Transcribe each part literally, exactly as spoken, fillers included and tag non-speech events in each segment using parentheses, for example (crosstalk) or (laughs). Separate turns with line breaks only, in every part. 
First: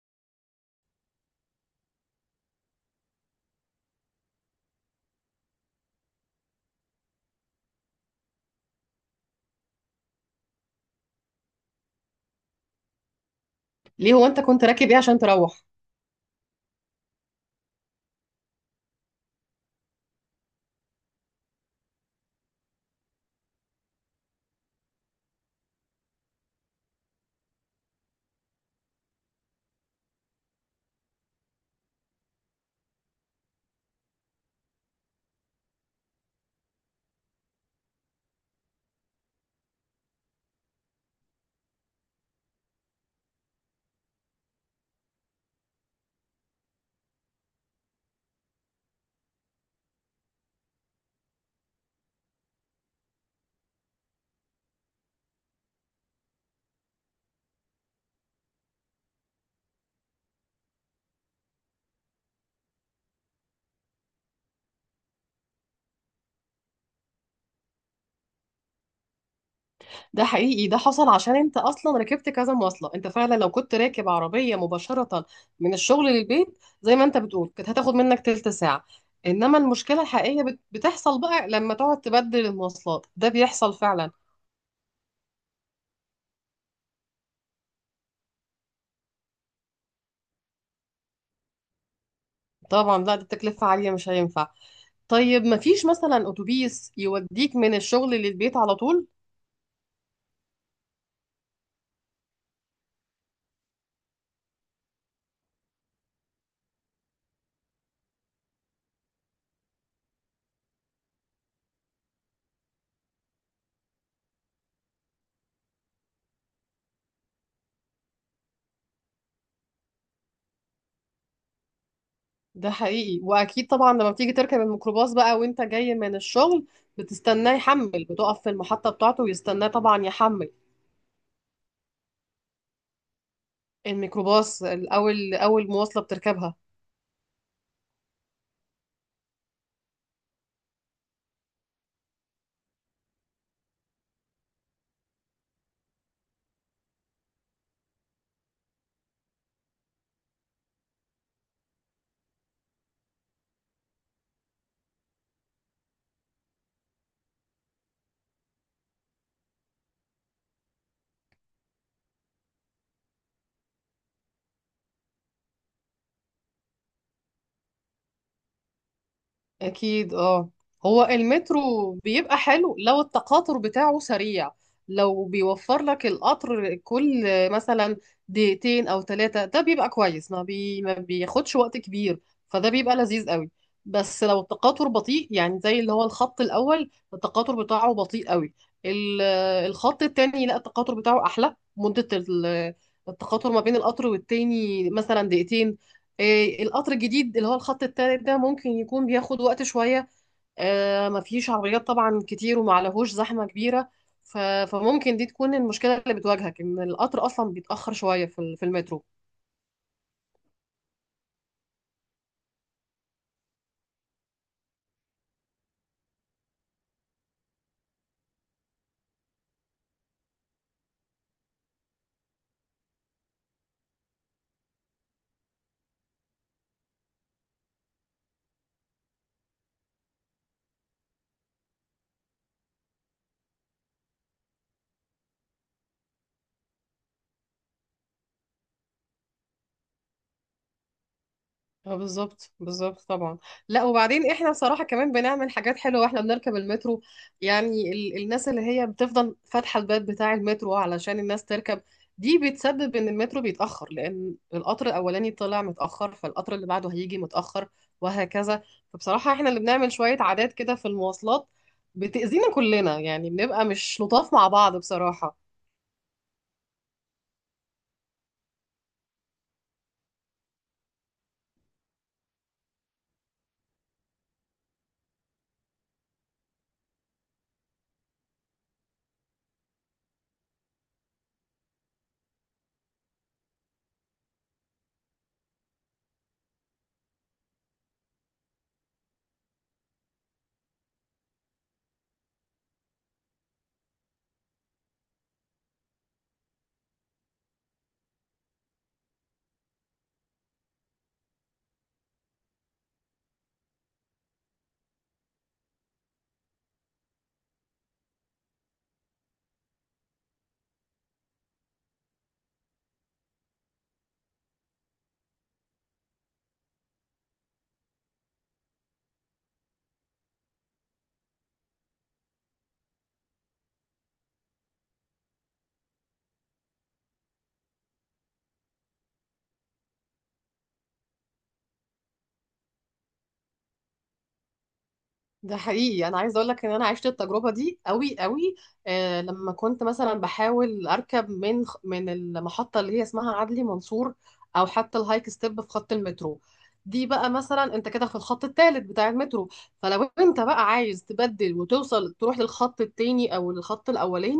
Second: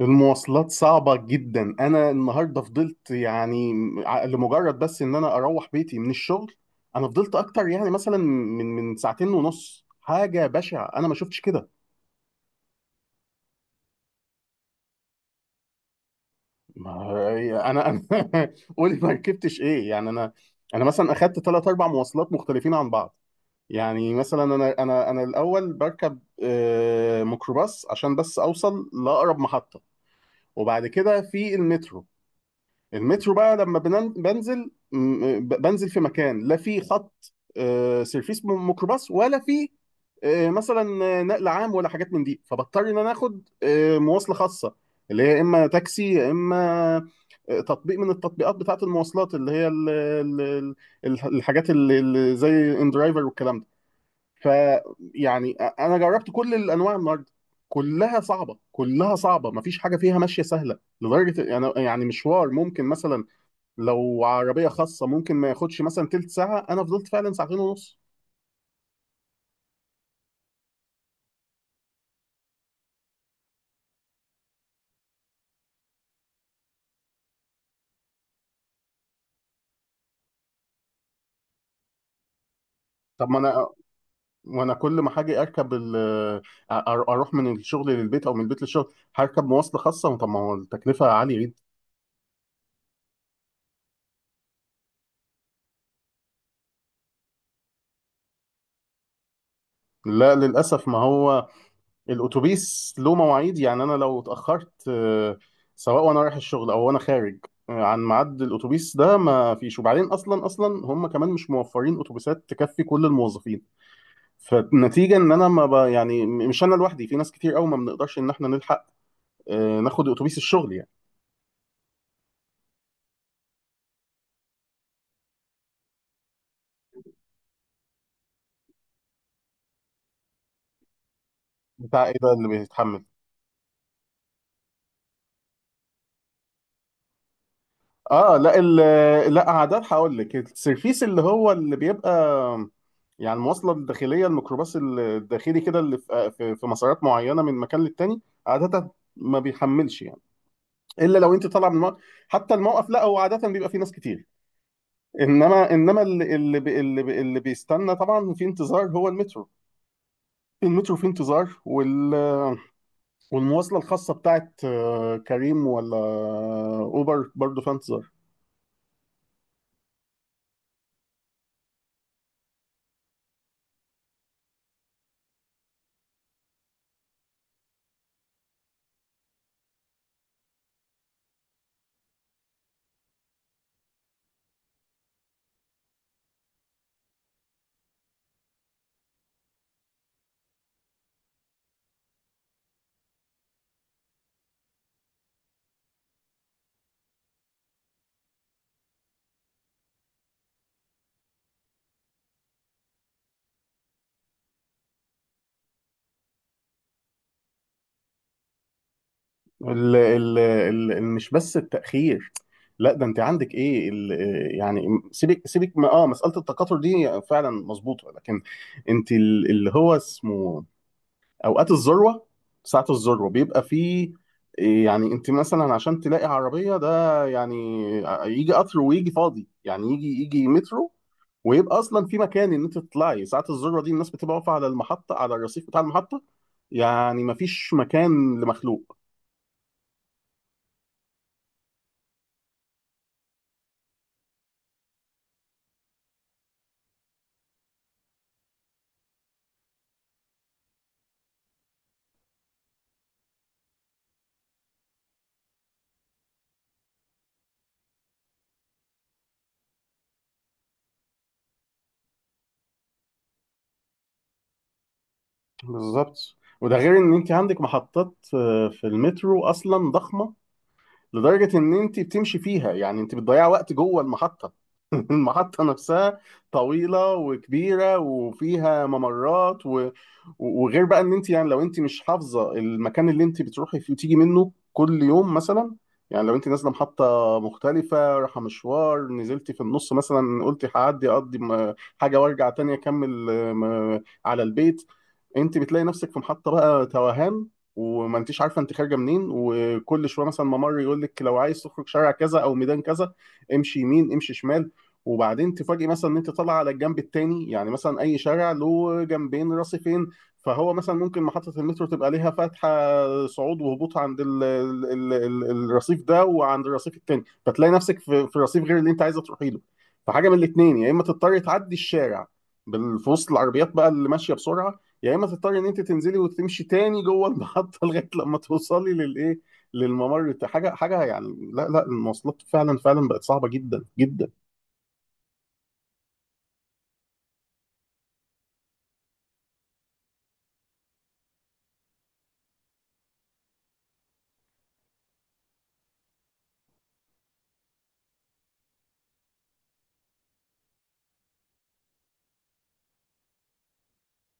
المواصلات صعبة جدا. أنا النهاردة فضلت يعني ع- لمجرد بس إن أنا أروح بيتي من الشغل. أنا فضلت أكتر يعني مثلا من من ساعتين ونص. حاجة بشعة، أنا ما شفتش كده.
ليه؟ هو انت كنت راكب ايه عشان تروح؟
ما- أنا أنا (laughs) قولي، ما ركبتش إيه يعني أنا؟ أنا مثلا أخدت ثلاث أربع مواصلات مختلفين عن بعض. يعني مثلا أنا أنا أنا الأول بركب آه، ميكروباص عشان بس أوصل لأقرب محطة. وبعد كده في المترو. المترو بقى لما بنن- بنزل، م- ب- بنزل في مكان، لا في خط آه، سيرفيس م- ميكروباص، ولا في آه، مثلا آه، نقل عام، ولا حاجات من دي. فبضطر ان انا اخد آه، مواصله خاصه، اللي هي اما تاكسي، يا اما آه، تطبيق من التطبيقات بتاعه المواصلات، اللي هي ال- ال- ال- ال- الحاجات اللي اللي زي ان درايفر والكلام ده. فيعني انا جربت كل الانواع النهارده. كلها صعبه، كلها صعبه، مفيش حاجه فيها ماشيه سهله لدرجه يعني يعني مشوار ممكن مثلا لو عربيه خاصه ممكن ما ياخدش مثلا تلت ساعه، انا فضلت فعلا ساعتين ونص.
ده حقيقي، ده حصل عشان انت اصلا ركبت كذا مواصله. انت فعلا لو كنت راكب عربيه مباشره من الشغل للبيت زي ما انت بتقول كانت هتاخد منك تلت ساعه. انما المشكله الحقيقيه بت- بتحصل بقى لما تقعد تبدل المواصلات.
طب
ده
ما انا،
بيحصل فعلا.
وانا كل ما حاجه اركب ال- أ- اروح من الشغل للبيت، او من البيت للشغل هركب مواصله خاصه. طب ما هو التكلفه عاليه جدا.
طبعا، لا. دي تكلفه عاليه، مش هينفع. طيب مفيش مثلا اتوبيس يوديك من الشغل للبيت على طول؟
لا للاسف، ما هو الاتوبيس له مواعيد. يعني انا لو اتاخرت آه، سواء وانا رايح الشغل او وانا خارج آه، عن ميعاد الاتوبيس ده ما فيش. وبعدين اصلا اصلا هم كمان مش موفرين اتوبيسات تكفي كل الموظفين. فالنتيجه ان انا ما ب... يعني م- مش انا لوحدي، في ناس كتير قوي ما بنقدرش ان احنا نلحق آه، ناخد اتوبيس الشغل يعني.
ده حقيقي، واكيد طبعا لما بتيجي تركب الميكروباص بقى وانت جاي من الشغل بتستناه يحمل. بتقف في المحطة بتاعته ويستناه طبعا يحمل.
بتاع ايه ده اللي بيتحمل؟
الميكروباص الاول، اول مواصلة بتركبها.
اه، لا، ال... لا عادات، هقول لك السيرفيس اللي هو اللي بيبقى يعني المواصله الداخليه، الميكروباص الداخلي كده، اللي في في في مسارات معينه من مكان للتاني. عاده ما بيحملش يعني، الا لو انت طالع من الموقف. حتى الموقف، لا هو عاده بيبقى فيه ناس كتير. انما انما اللي اللي بي- اللي, بي- اللي بيستنى طبعا في انتظار هو المترو. المترو في انتظار، وال... والمواصلة الخاصة بتاعت آه، كريم ولا أوبر برضو فانتظر.
أكيد. اه، هو المترو بيبقى حلو لو التقاطر بتاعه سريع. لو بيوفر لك القطر كل مثلا دقيقتين أو ثلاثة، ده بيبقى كويس، ما, بي... ما بياخدش وقت كبير. فده بيبقى لذيذ قوي. بس لو التقاطر بطيء، يعني زي اللي هو الخط الأول التقاطر بتاعه بطيء قوي. ال- الخط التاني لا، التقاطر بتاعه أحلى. مدة ال- التقاطر ما بين القطر والتاني مثلا دقيقتين. إيه، القطر الجديد اللي هو الخط التالت ده ممكن يكون بياخد وقت شوية. آه، مفيش عربيات طبعا كتير ومعلهوش زحمة كبيرة. ف- فممكن دي تكون المشكلة اللي بتواجهك، إن القطر أصلا بيتأخر شوية في ال- في المترو.
ال ال ال ال- مش بس التأخير، لا ده انت عندك ايه ال آه، يعني، سيبك سيبك ما اه مسألة التكاثر دي فعلا مظبوطة، لكن انت ال- اللي هو اسمه اوقات الذروه، ساعه الذروه بيبقى فيه، إيه، يعني انت مثلا عشان تلاقي عربيه، ده يعني يجي قطر ويجي فاضي يعني يجي يجي مترو، ويبقى اصلا في مكان ان انت تطلعي. ساعه الذروه دي الناس بتبقى واقفه على المحطه، على الرصيف بتاع المحطه، يعني مفيش مكان لمخلوق.
اه، بالظبط، بالظبط طبعا. لا، وبعدين احنا صراحة كمان بنعمل حاجات حلوة واحنا بنركب المترو. يعني ال الناس اللي هي بتفضل فاتحة الباب بتاع المترو علشان الناس تركب، دي بتسبب ان المترو بيتأخر، لان القطر الاولاني طلع متأخر فالقطر اللي بعده هيجي متأخر وهكذا. فبصراحة احنا اللي بنعمل شوية عادات كده في المواصلات بتأذينا كلنا. يعني بنبقى مش لطاف مع بعض بصراحة.
بالظبط. وده غير ان انت عندك محطات آه، في المترو اصلا ضخمه، لدرجه ان انت بتمشي فيها، يعني انت بتضيع وقت جوه المحطه. (laughs) المحطة نفسها طويلة وكبيرة وفيها ممرات و... وغير بقى ان انت يعني، لو انت مش حافظة المكان اللي انت بتروحي فيه وتيجي منه كل يوم مثلا، يعني لو انت نازلة محطة مختلفة، رايحة مشوار نزلتي في النص مثلا، قلتي هعدي اقضي م- حاجة وارجع تاني اكمل آه، م- على البيت، انت بتلاقي نفسك في محطة بقى توهان، وما انتيش عارفة انت خارجة منين. وكل شوية مثلا ممر يقول لك لو عايز تخرج شارع كذا او ميدان كذا، امشي يمين، امشي شمال. وبعدين تفاجئ مثلا ان انت طالع على الجنب التاني، يعني مثلا اي شارع له جنبين، رصيفين، فهو مثلا ممكن محطة المترو تبقى ليها فتحة صعود وهبوط عند ال ال ال ال الرصيف ده وعند الرصيف التاني، فتلاقي نفسك في, في رصيف غير اللي انت عايزة تروحي له. فحاجة من الاتنين، يا اما تضطري تعدي الشارع بال- في وسط العربيات بقى اللي ماشية بسرعة، يا اما تضطري ان انت تنزلي وتمشي تاني جوه المحطة (laughs) لغاية لما توصلي للايه، للممر بتاع- حاجة حاجة يعني، لا لا، المواصلات فعلا فعلا بقت صعبة جدا جدا.
ده حقيقي، انا عايزه اقول لك ان انا عشت التجربه دي قوي قوي. آه لما كنت مثلا بحاول اركب من خ- من المحطه اللي هي اسمها عدلي منصور، او حتى الهايك ستيب، في خط المترو. دي بقى مثلا انت كده في الخط الثالث بتاع المترو. فلو انت بقى عايز تبدل وتوصل تروح للخط التاني او الخط الاولاني،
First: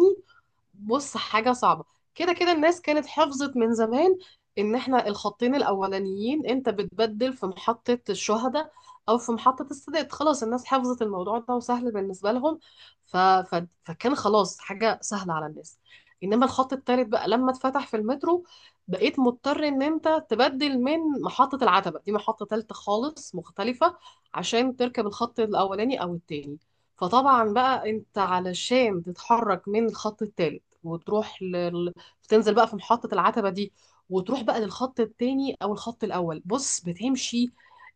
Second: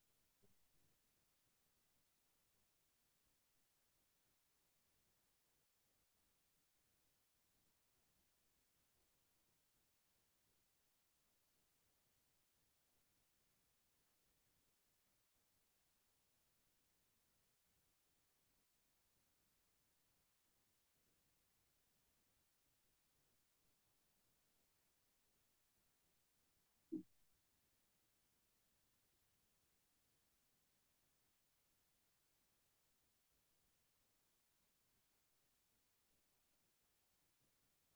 بص، حاجة صعبة. كده كده الناس كانت حفظت من زمان ان احنا الخطين الاولانيين انت بتبدل في محطة الشهداء، او في محطة السادات. خلاص، الناس حفظت الموضوع ده وسهل بالنسبة لهم. ف... ف... فكان خلاص حاجة سهلة على الناس. انما الخط التالت بقى لما اتفتح في المترو، بقيت مضطر ان انت تبدل من محطة العتبة. دي محطة تالتة خالص مختلفة عشان تركب الخط الاولاني او التاني. فطبعا بقى انت علشان تتحرك من الخط التالت، وتروح لل... تنزل بقى في محطة العتبة دي وتروح بقى للخط التاني او الخط الاول. بص، بتمشي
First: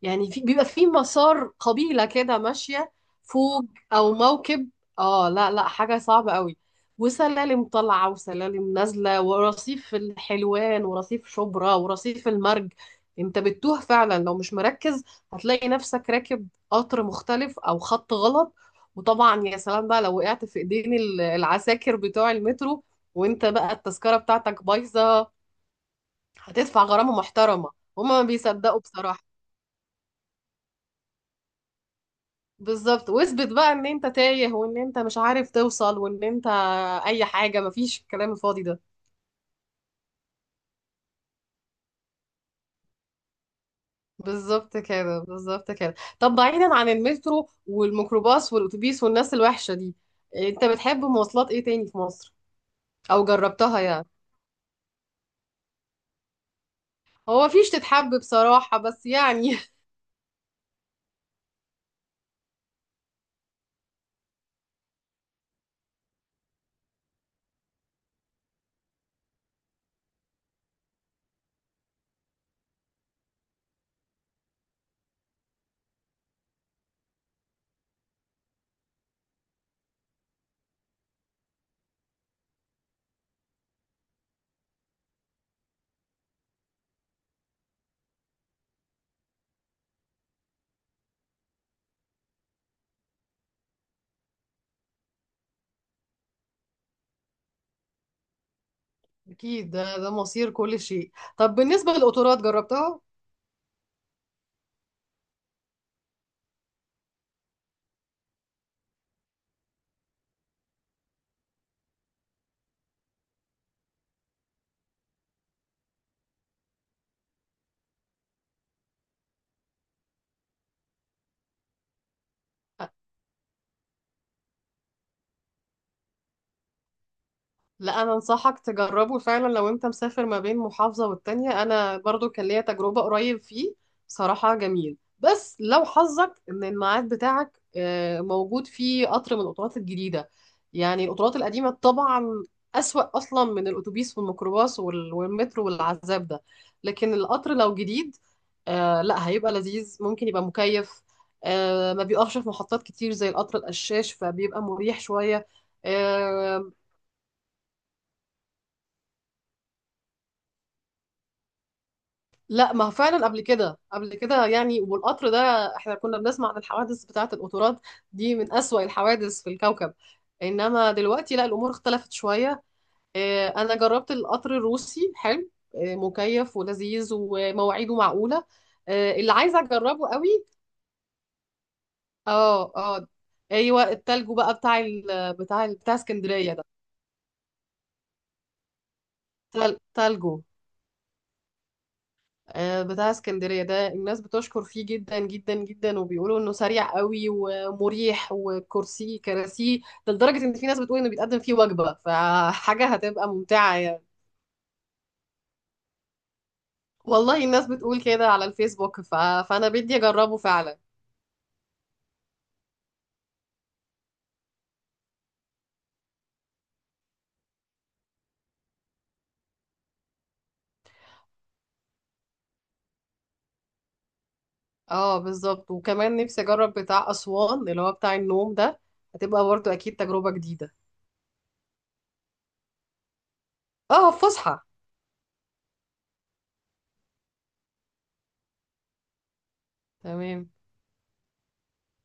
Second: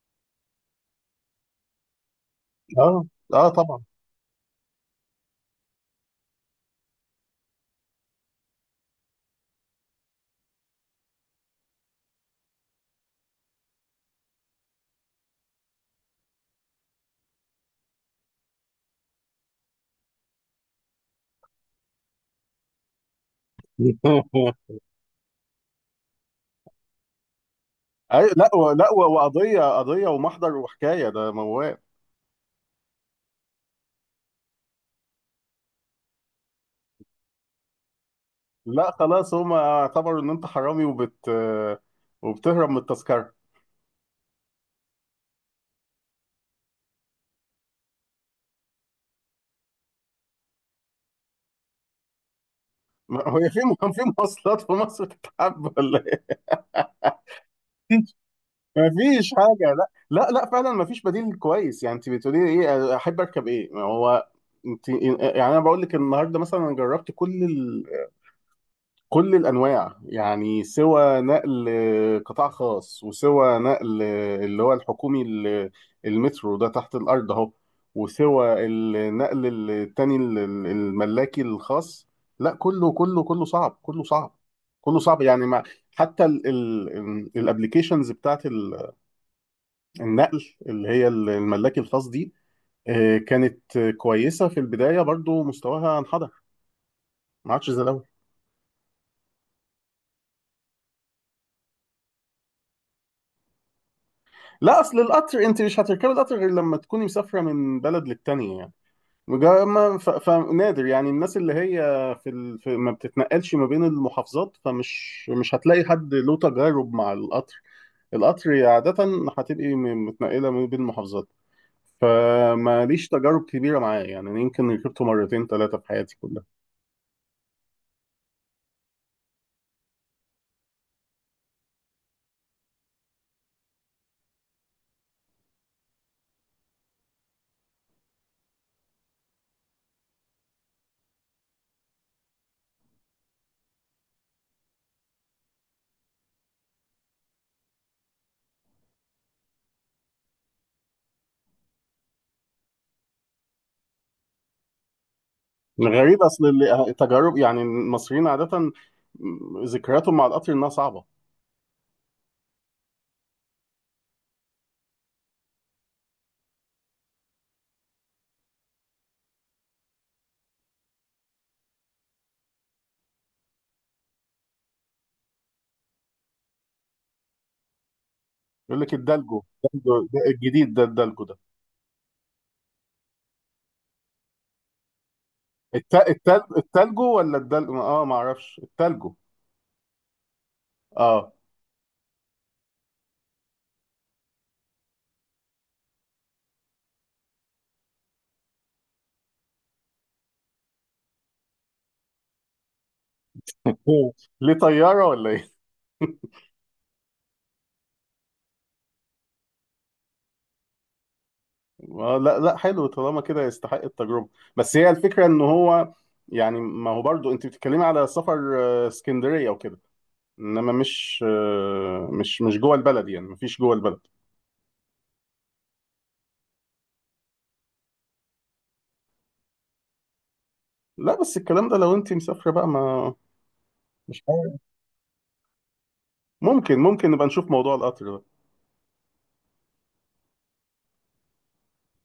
يعني في... بيبقى في مسار قبيلة كده ماشية
اه، اه،
فوق،
طبعا.
او موكب. اه، لا لا، حاجة صعبة قوي، وسلالم طالعة وسلالم نازلة، ورصيف الحلوان ورصيف شبرا ورصيف المرج. انت بتتوه فعلا لو مش مركز. هتلاقي نفسك راكب قطر مختلف او خط غلط. وطبعا يا سلام بقى لو وقعت في ايدين ال- العساكر بتوع المترو وانت بقى التذكرة بتاعتك
(laughs)
بايظة. هتدفع غرامة محترمة. هما ما
أي، لا و-
بيصدقوا
لا و-
بصراحة.
وقضيه قضيه ومحضر وحكايه، ده موال.
بالظبط. واثبت بقى ان انت تايه وان انت مش عارف توصل وان انت اي حاجة. مفيش الكلام الفاضي ده.
لا خلاص، هم اعتبروا ان انت حرامي وبت وبتهرب من التذكره.
بالظبط كده، بالظبط كده. طب، بعيدا عن المترو والميكروباص والاتوبيس والناس الوحشة دي، انت بتحب مواصلات ايه تاني في مصر؟ او
ما- هو في
جربتها
كان في
يعني؟
مواصلات في مصر تتحب ولا ايه؟ (laughs)
هو مفيش تتحب بصراحة، بس
مفيش
يعني.
حاجه، لا لا لا، فعلا مفيش بديل كويس. يعني انت بتقولي لي ايه؟ احب اركب ايه؟ ما هو انت يعني، انا بقول لك النهارده مثلا انا جربت كل كل الانواع، يعني سوى نقل قطاع خاص، وسوى نقل اللي هو الحكومي، ال- المترو ده تحت الارض اهو، وسوى النقل التاني ال- ال- الملاكي الخاص. لا كله كله كله صعب، كله صعب، كله صعب يعني. ما حتى الابلكيشنز بتاعت ال- النقل، اللي هي الملاكي الخاص دي آه، كانت كويسة في البداية، برضو مستواها انحدر، ما عادش زي الاول.
(laughs) اكيد. ده ده مصير كل شيء. طب بالنسبة للقطارات، جربتها؟
لا، اصل القطر انت مش هتركبي القطر غير لما تكوني مسافره من بلد للتانيه يعني. وجا- ما- ف- فنادر يعني، الناس اللي هي في, ال... في ما بتتنقلش ما بين المحافظات، فمش مش هتلاقي حد له تجارب مع القطر. القطر عاده هتبقي م- متنقله ما بين المحافظات، فماليش تجارب كبيره معاه يعني. أنا يمكن ركبته مرتين ثلاثه في حياتي كلها.
لا، انا انصحك تجربه فعلا. لو انت مسافر ما بين محافظة والتانية، انا برضو كان ليا تجربة قريب فيه. صراحة جميل، بس لو حظك ان الميعاد بتاعك آه، موجود فيه قطر من القطارات الجديدة. يعني القطارات القديمة طبعا اسوأ اصلا من الاتوبيس والميكروباص وال- والمترو والعذاب ده. لكن القطر لو جديد، آه، لا، هيبقى لذيذ، ممكن يبقى مكيف. آه، ما بيقفش في محطات كتير زي القطر القشاش، فبيبقى مريح شوية.
غريب، اصل
آه،
اللي- التجارب يعني المصريين عاده ذكرياتهم مع القطر انها صعبه.
لا ما هو فعلا قبل كده، قبل كده يعني. والقطر ده احنا كنا بنسمع عن الحوادث بتاعة القطورات، دي من أسوأ الحوادث في الكوكب. انما دلوقتي لا، الامور اختلفت شوية. آه، انا جربت القطر الروسي، حلو، آه، مكيف ولذيذ ومواعيده معقولة.
يقول لك
آه، اللي
الدلجو،
عايزة
الدلجو-
اجربه قوي.
الجديد ده الدلجو،
اه اه، ايوه، التلجو بقى بتاع ال- بتاع ال-
الت...
بتاع
التل...
اسكندرية ده.
التلجو ولا الدل اه ما اعرفش، التلجو.
تل- تلجو.
اه،
آه، بتاع اسكندرية ده الناس بتشكر فيه جدا جدا جدا، وبيقولوا انه سريع قوي ومريح، وكرسيه كراسيه. ده لدرجة ان في ناس بتقول انه بيتقدم فيه وجبة. فحاجة هتبقى ممتعة يعني.
هو ليه طيارة ولا ايه؟
والله الناس بتقول كده على الفيسبوك. ف... فانا بدي اجربه فعلا.
(laughs) آه، لا لا، حلو. طالما كده يستحق التجربة. بس هي الفكرة ان هو يعني، ما هو برضو انت بتتكلمي على سفر آه، اسكندرية وكده، انما مش آه، مش مش جوه البلد، يعني مفيش جوه البلد.
اه، بالظبط. وكمان نفسي اجرب بتاع اسوان اللي هو بتاع النوم ده. هتبقى برضو اكيد تجربة جديدة.
لا بس الكلام ده، لو انت مسافرة بقى. ما
اه،
مش عارف،
فسحة.
ممكن ممكن نبقى نشوف موضوع القطر ده.
تمام.